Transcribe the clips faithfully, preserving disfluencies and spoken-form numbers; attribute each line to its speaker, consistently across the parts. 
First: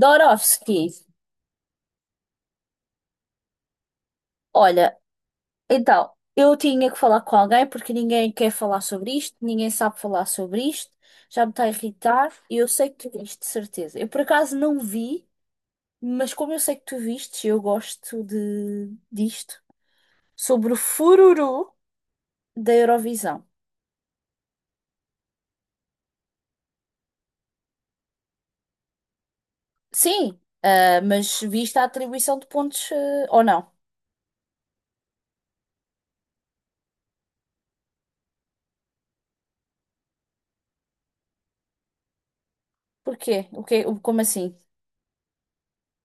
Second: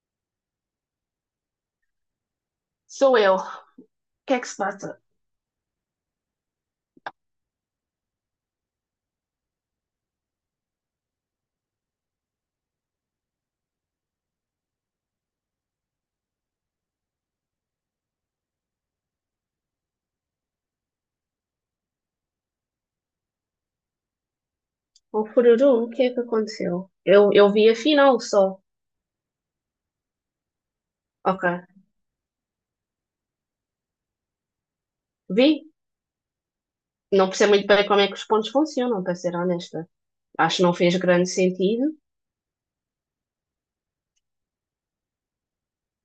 Speaker 1: Dorofsky,
Speaker 2: Sou eu. O que é que se
Speaker 1: olha,
Speaker 2: passa?
Speaker 1: então, eu tinha que falar com alguém porque ninguém quer falar sobre isto, ninguém sabe falar sobre isto, já me está a irritar e eu sei que tu viste, de certeza. Eu por acaso não vi, mas como eu sei que tu viste, eu gosto de disto, sobre o fururu da Eurovisão.
Speaker 2: O Fururu, o que é que aconteceu? Eu, eu vi a final só.
Speaker 1: Sim, ah, mas
Speaker 2: Ok.
Speaker 1: viste a atribuição de pontos, eh, ou não?
Speaker 2: Vi. Não percebo muito bem como é que os pontos funcionam, para ser honesta. Acho que não fez grande sentido.
Speaker 1: Porquê? O que, o- como assim?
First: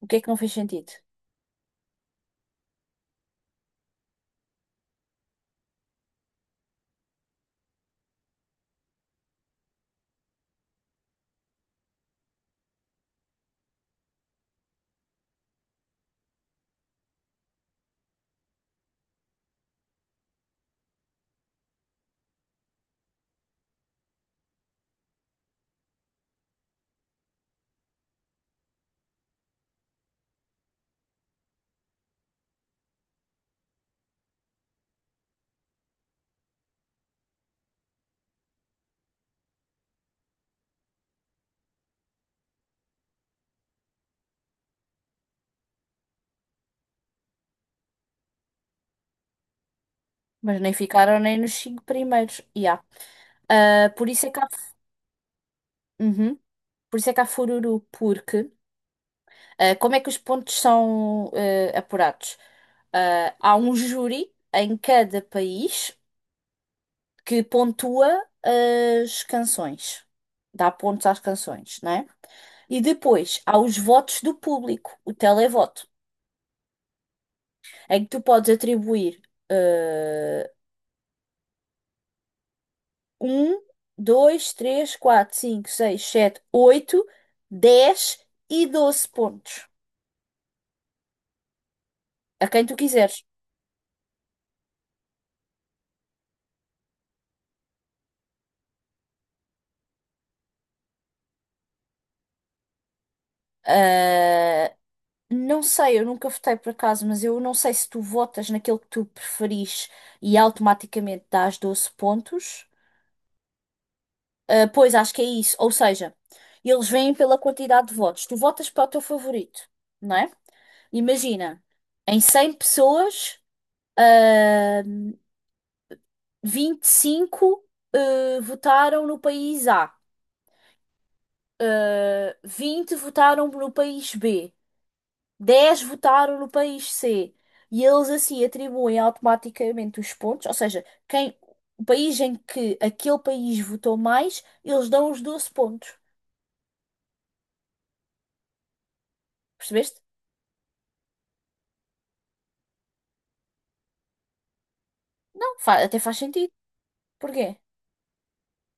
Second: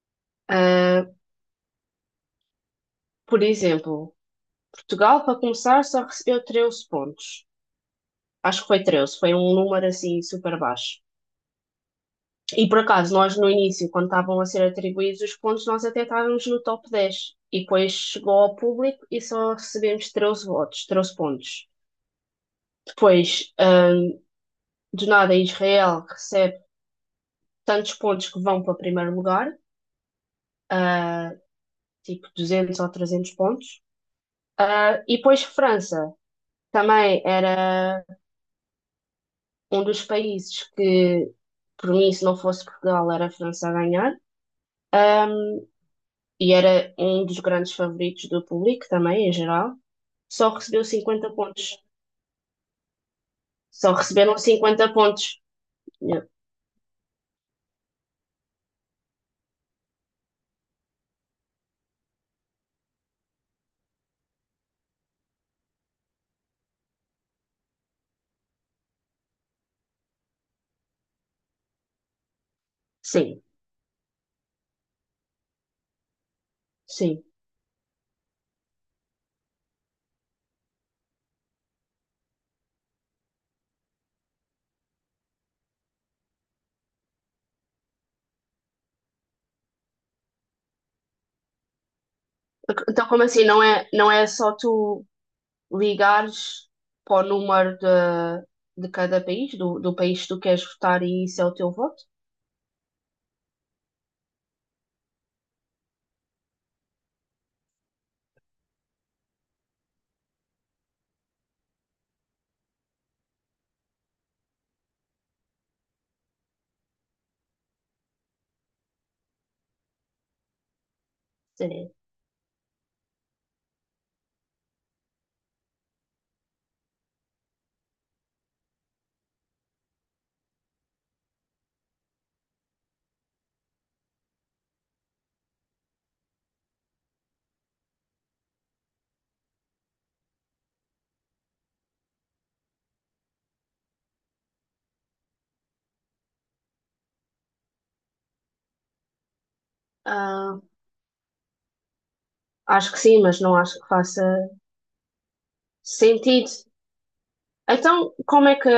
Speaker 1: O que é que não fez sentido?
Speaker 2: Ah, Por exemplo, Portugal, para começar, só recebeu treze pontos. Acho que foi treze, foi um número assim super baixo. E por acaso, nós no início, quando estavam a ser atribuídos os pontos, nós até estávamos no top dez. E depois chegou ao público e só recebemos treze votos, treze pontos. Depois, do nada, Israel recebe tantos pontos que vão para o primeiro lugar, tipo duzentos ou trezentos pontos. Ah, e depois França também era um dos países que, por mim, se não fosse Portugal, era a França a ganhar. Ahm, e era um dos grandes favoritos do público também, em geral. Só
Speaker 1: Mas nem
Speaker 2: recebeu
Speaker 1: ficaram
Speaker 2: cinquenta
Speaker 1: nem nos
Speaker 2: pontos.
Speaker 1: cinco primeiros. Yeah. Ah,
Speaker 2: Só
Speaker 1: por isso é
Speaker 2: receberam
Speaker 1: que há.
Speaker 2: cinquenta pontos. Yeah.
Speaker 1: Uhum. Por isso é que há fururu, porque ah, como é que os pontos são ah, apurados? Ah, há um júri em cada país que pontua as canções, dá pontos às canções, não é? E depois
Speaker 2: Sim,
Speaker 1: há os votos do público, o televoto,
Speaker 2: sim.
Speaker 1: em que tu podes atribuir eh, um, dois, três, quatro, cinco, seis, sete, oito, dez e doze pontos a quem tu
Speaker 2: Então,
Speaker 1: quiseres.
Speaker 2: como assim? Não é, não é só tu ligares para o número de, de cada país, do, do país que tu queres votar, e isso é o teu voto?
Speaker 1: Eh, Não sei, eu nunca votei por acaso, mas eu não sei se tu votas naquele que tu preferis e automaticamente dás doze pontos. Ah, pois, acho que é isso. Ou seja, eles vêm pela quantidade de votos. Tu votas para o teu favorito, não é? Imagina,
Speaker 2: Sim.
Speaker 1: em cem pessoas, ah, vinte e cinco, ah, votaram no país A, ah, vinte votaram no país B, dez votaram no país C, e eles assim atribuem automaticamente os pontos, ou seja, quem, o país em que aquele país votou mais, eles dão os doze pontos. Percebeste?
Speaker 2: Ah, Acho que sim, mas não acho que faça
Speaker 1: Não, fa- Até faz sentido.
Speaker 2: sentido.
Speaker 1: Porquê?
Speaker 2: Então, como é que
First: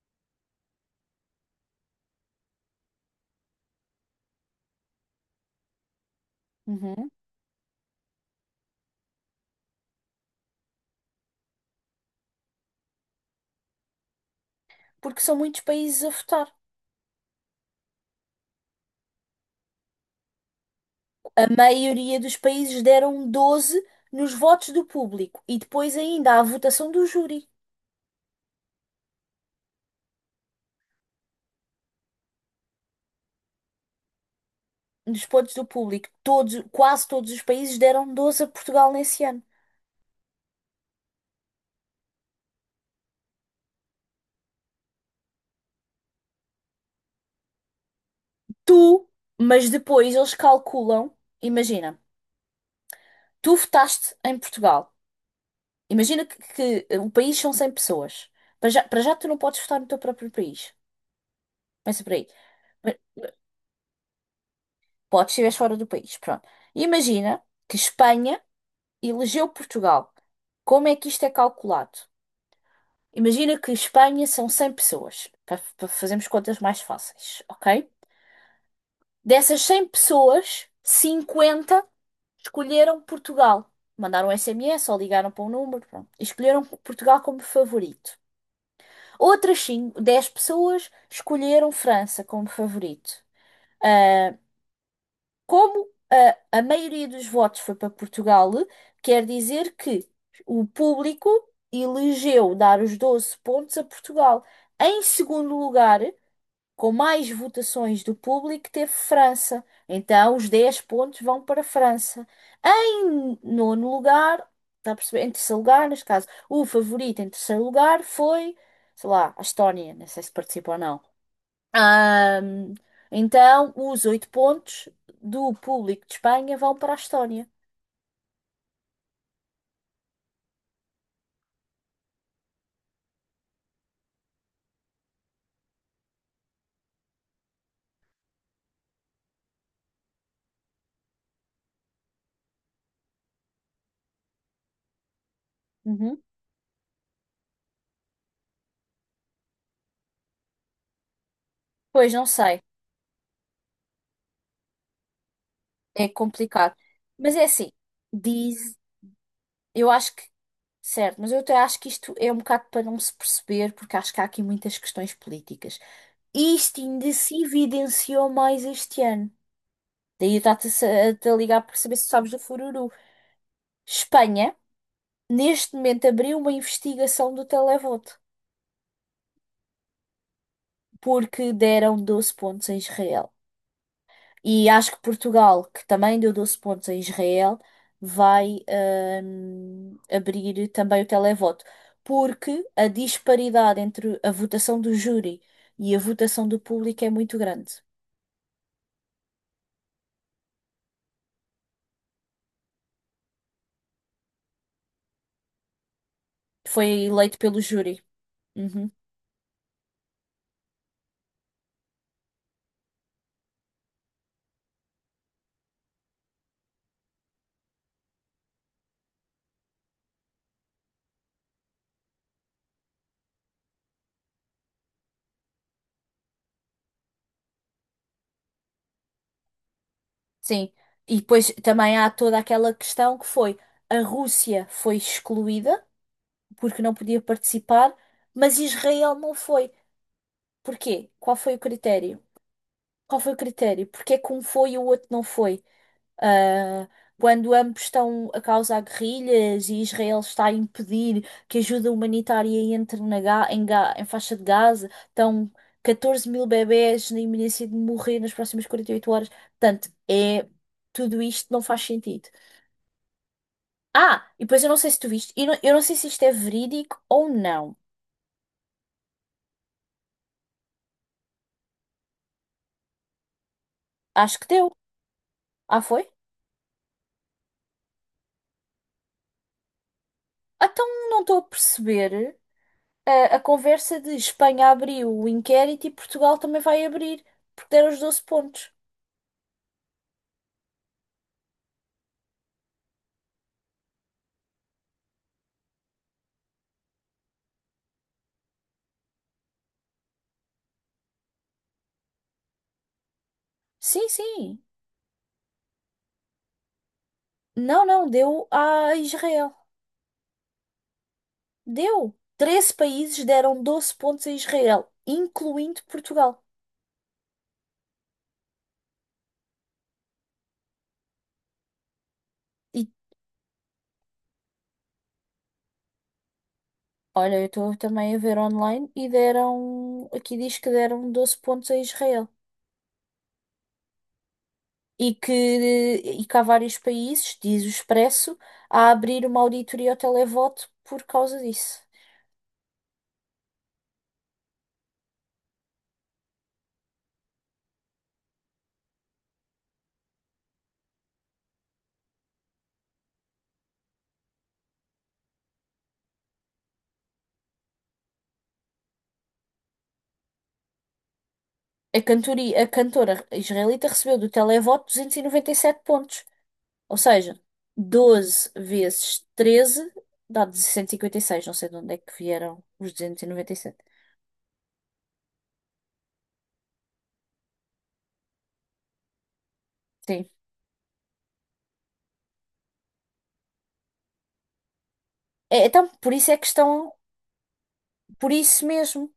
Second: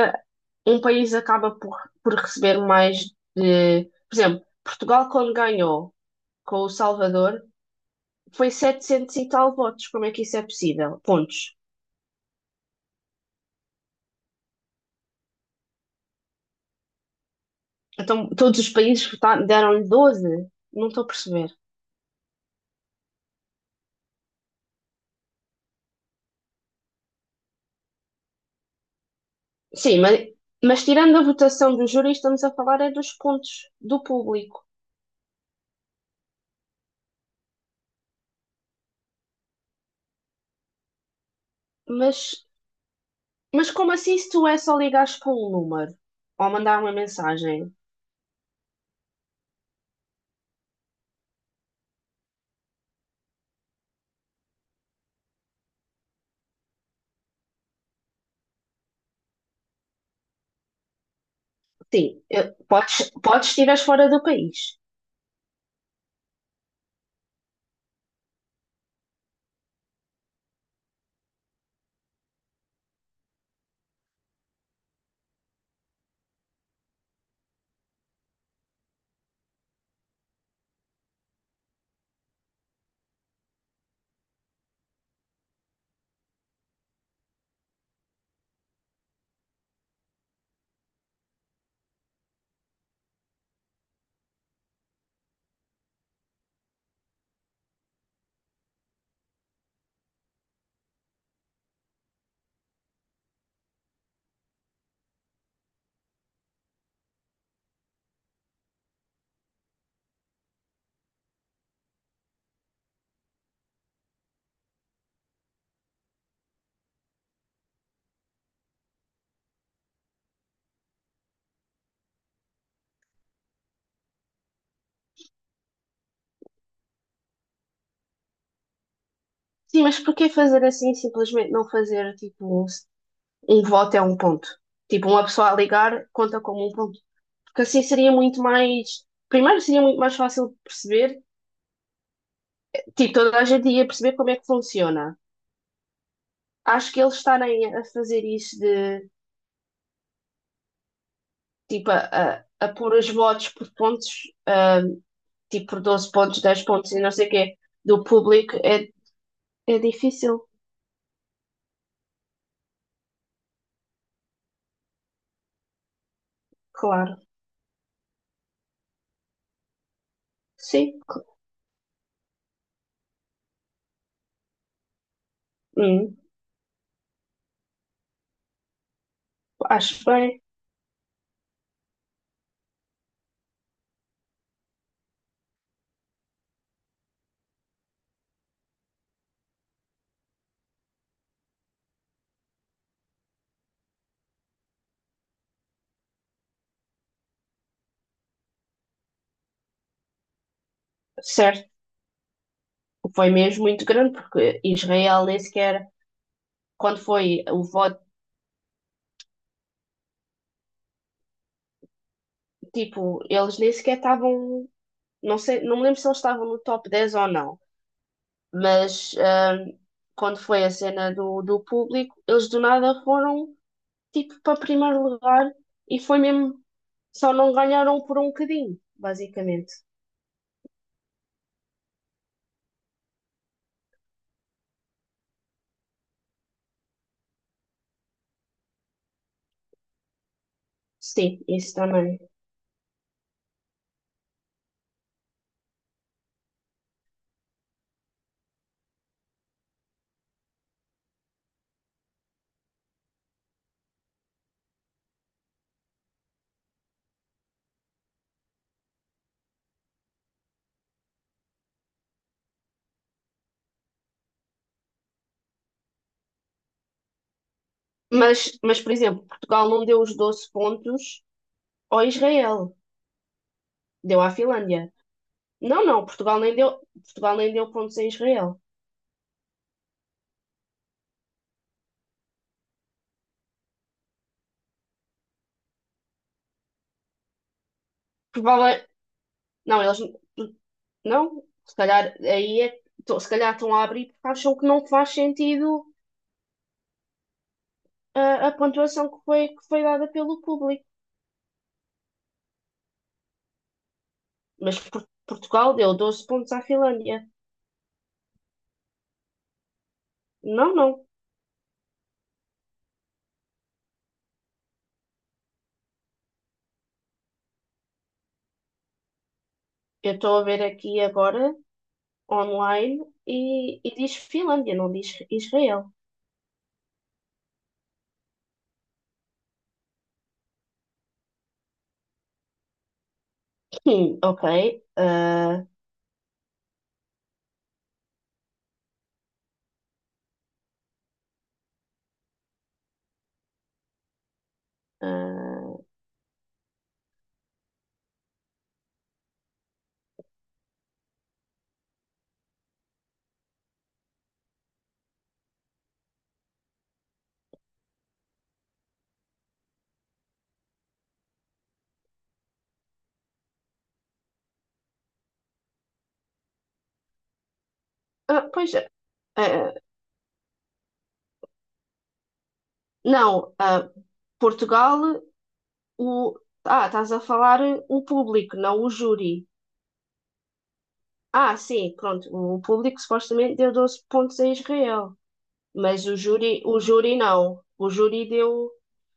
Speaker 2: um país acaba por, por receber mais de. Por exemplo, Portugal, quando ganhou com o
Speaker 1: Uhum.
Speaker 2: Salvador. Foi setecentos e tal votos. Como é que isso é possível? Pontos.
Speaker 1: Porque são muitos países a votar.
Speaker 2: Então, todos os países vota- deram-lhe doze? Não estou a
Speaker 1: A
Speaker 2: perceber.
Speaker 1: maioria dos países deram doze nos votos do público e depois ainda há a votação do júri.
Speaker 2: Sim, mas, mas tirando a votação do júri, estamos a falar é dos pontos do público.
Speaker 1: Nos pontos do público, todos, quase todos os países deram doze a Portugal nesse ano.
Speaker 2: Mas, mas como assim se tu é só ligares para um número ou mandar uma mensagem?
Speaker 1: Tu, mas depois eles calculam, imagina, tu votaste em Portugal. Imagina que, que eh, o país são cem pessoas. Para já, para já tu não podes votar no teu próprio país. Pensa
Speaker 2: Sim,
Speaker 1: por aí.
Speaker 2: eh,
Speaker 1: Mas
Speaker 2: podes, podes tirar fora do país.
Speaker 1: podes se estiveres fora do país, pronto. Imagina que Espanha elegeu Portugal. Como é que isto é calculado? Imagina que Espanha são cem pessoas, para, para fazermos contas mais fáceis, ok? Dessas cem pessoas, cinquenta. Escolheram Portugal. Mandaram S M S ou ligaram para um número, pronto. E escolheram Portugal como favorito. Outras cinco dez pessoas escolheram França como favorito. Ah, como ah, a, maioria dos votos foi para Portugal, quer dizer que o público elegeu dar os doze pontos a Portugal. Em segundo lugar, com mais votações do público teve França. Então, os dez pontos vão para a França. Em nono lugar, está a perceber? Em terceiro lugar, neste caso, o favorito em terceiro lugar foi, sei lá, a Estónia. Não sei se participou ou não. Ahm, então, os oito pontos do público de Espanha vão para a Estónia.
Speaker 2: Sim, mas porquê fazer assim simplesmente não fazer tipo um, um voto é um ponto? Tipo, uma pessoa a ligar conta como um ponto. Porque assim seria muito mais. Primeiro, seria muito mais fácil de perceber, tipo, toda a gente ia perceber como é que funciona.
Speaker 1: Uhum.
Speaker 2: Acho que eles estarem a fazer isso de, tipo, a,
Speaker 1: Pois não
Speaker 2: a,
Speaker 1: sei,
Speaker 2: a pôr os votos por pontos, ah, tipo, por
Speaker 1: é
Speaker 2: doze pontos, dez
Speaker 1: complicado.
Speaker 2: pontos e não sei o
Speaker 1: Mas é
Speaker 2: quê,
Speaker 1: assim,
Speaker 2: do público,
Speaker 1: diz,
Speaker 2: é, é
Speaker 1: eu acho que...
Speaker 2: difícil,
Speaker 1: Certo, mas eu até acho que isto é um bocado para não se perceber, porque acho que há aqui muitas questões políticas. E isto ainda
Speaker 2: claro.
Speaker 1: se evidenciou mais este ano. Daí eu estava-te a sa-
Speaker 2: Sim,
Speaker 1: a
Speaker 2: cl-
Speaker 1: te ligar para saber se sabes do fururu. Espanha, neste momento,
Speaker 2: hum,
Speaker 1: abriu uma investigação do televoto,
Speaker 2: acho bem.
Speaker 1: porque deram doze pontos a Israel. E acho que Portugal, que também deu doze pontos a Israel, vai hum, abrir também o televoto. Porque a disparidade entre a votação do júri e a votação do público é muito grande.
Speaker 2: Certo. Foi mesmo muito grande, porque Israel nem sequer,
Speaker 1: Foi
Speaker 2: quando
Speaker 1: eleito
Speaker 2: foi
Speaker 1: pelo
Speaker 2: o voto,
Speaker 1: júri. Uhum.
Speaker 2: tipo, eles nem sequer estavam, não sei, não me lembro se eles estavam no top dez ou não. Mas ahm, quando foi a cena do, do público, eles do nada foram tipo para primeiro lugar e foi mesmo, só não ganharam por um bocadinho, basicamente.
Speaker 1: Sim. E depois também há toda aquela questão que foi a Rússia foi excluída porque não podia participar, mas Israel não foi. Porquê? Qual
Speaker 2: Sim,
Speaker 1: foi o
Speaker 2: isso também.
Speaker 1: critério? Qual foi o critério? Porque é que um foi e o outro não foi? Ah, quando ambos estão a causar guerrilhas e Israel está a impedir que ajuda humanitária entre na Ga- em, Ga- em faixa de Gaza, estão catorze mil bebés na iminência de morrer nas próximas quarenta e oito horas. Portanto, é, tudo isto não faz sentido. Ah, e depois eu não sei se tu viste, eu não, eu não sei se isto é verídico ou não.
Speaker 2: Mas, mas, por exemplo, Portugal não deu os doze pontos ao Israel, deu à
Speaker 1: Acho que deu.
Speaker 2: Finlândia.
Speaker 1: Ah,
Speaker 2: Não, não,
Speaker 1: foi?
Speaker 2: Portugal nem deu, Portugal nem deu pontos a Israel.
Speaker 1: Ah, então não estou a perceber. a, a conversa de Espanha abriu o inquérito e Portugal também vai abrir, porque deram os doze pontos.
Speaker 2: Provavelmente, não, eles não, se calhar aí é, tô- se calhar estão a abrir porque acham que não faz sentido a, a pontuação que foi, que foi dada pelo público.
Speaker 1: Sim, sim.
Speaker 2: Mas Por- Portugal deu doze pontos à Finlândia.
Speaker 1: Não, não, deu a Israel.
Speaker 2: Não, não.
Speaker 1: Deu. Treze países deram doze pontos a Israel, incluindo Portugal.
Speaker 2: Eu estou a ver aqui agora,
Speaker 1: E
Speaker 2: online, e, e diz Finlândia, não diz Israel.
Speaker 1: olha, eu estou também a ver online e deram. Aqui diz que deram doze pontos a Israel.
Speaker 2: Hum, ok.
Speaker 1: E que,
Speaker 2: ah,
Speaker 1: e que há vários países, diz o Expresso, a abrir uma auditoria ao televoto por causa disso.
Speaker 2: ah,
Speaker 1: A cantoria, a cantora israelita recebeu do televoto duzentos e e noventa e sete pontos. Ou seja,
Speaker 2: ah,
Speaker 1: doze
Speaker 2: Pois é.
Speaker 1: vezes
Speaker 2: Ah,
Speaker 1: treze dá duzentos e cinquenta e seis. Não sei de onde é que vieram os duzentos e e noventa
Speaker 2: não,
Speaker 1: e sete.
Speaker 2: ah, Portugal, o. Ah, estás a falar o público, não o júri.
Speaker 1: Sim.
Speaker 2: Ah, sim, pronto. O público supostamente deu doze pontos a Israel,
Speaker 1: É, então,
Speaker 2: mas
Speaker 1: por
Speaker 2: o
Speaker 1: isso é que
Speaker 2: júri, o
Speaker 1: estão.
Speaker 2: júri não. O júri
Speaker 1: Por isso
Speaker 2: deu.
Speaker 1: mesmo.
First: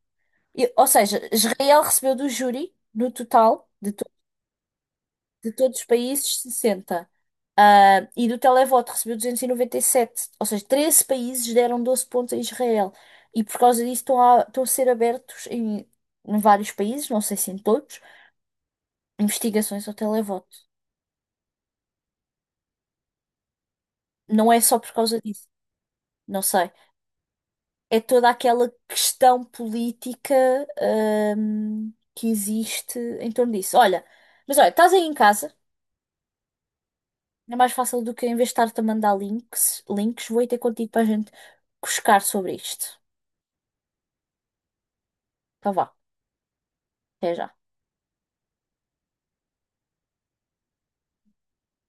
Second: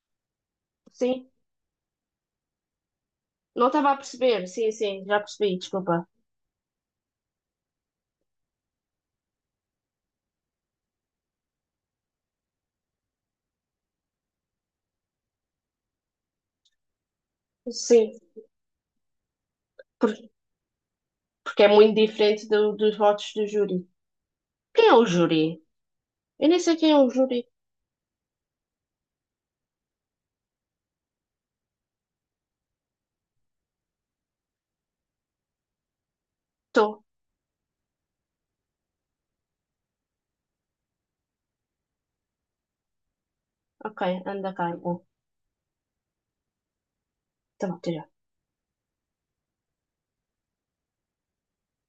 Speaker 1: E- ou seja,
Speaker 2: Sim,
Speaker 1: Israel recebeu do júri, no
Speaker 2: não
Speaker 1: total,
Speaker 2: estava
Speaker 1: de
Speaker 2: a perceber. Sim, sim, já
Speaker 1: de
Speaker 2: percebi,
Speaker 1: todos os
Speaker 2: desculpa.
Speaker 1: países, sessenta. Ah, e do televoto recebeu duzentos e e noventa e sete. Ou seja, treze países deram doze pontos a Israel. E por causa disso estão a, estão a ser abertos em, em vários países, não sei se em todos,
Speaker 2: Sim,
Speaker 1: investigações ao
Speaker 2: por-
Speaker 1: televoto.
Speaker 2: porque é muito diferente do- dos votos do júri.
Speaker 1: Não é só
Speaker 2: Quem
Speaker 1: por
Speaker 2: é o
Speaker 1: causa disso,
Speaker 2: júri?
Speaker 1: não
Speaker 2: Eu nem
Speaker 1: sei.
Speaker 2: sei quem é o júri.
Speaker 1: É toda aquela questão política, ahm, que existe em torno disso. Olha, mas olha, estás aí em casa.
Speaker 2: Estou.
Speaker 1: É mais fácil do que eu investar-te a mandar links. Links, vou ir ter contigo para a gente cuscar sobre isto.
Speaker 2: Ok, anda cá. Então,
Speaker 1: Então vá, até já.
Speaker 2: Tá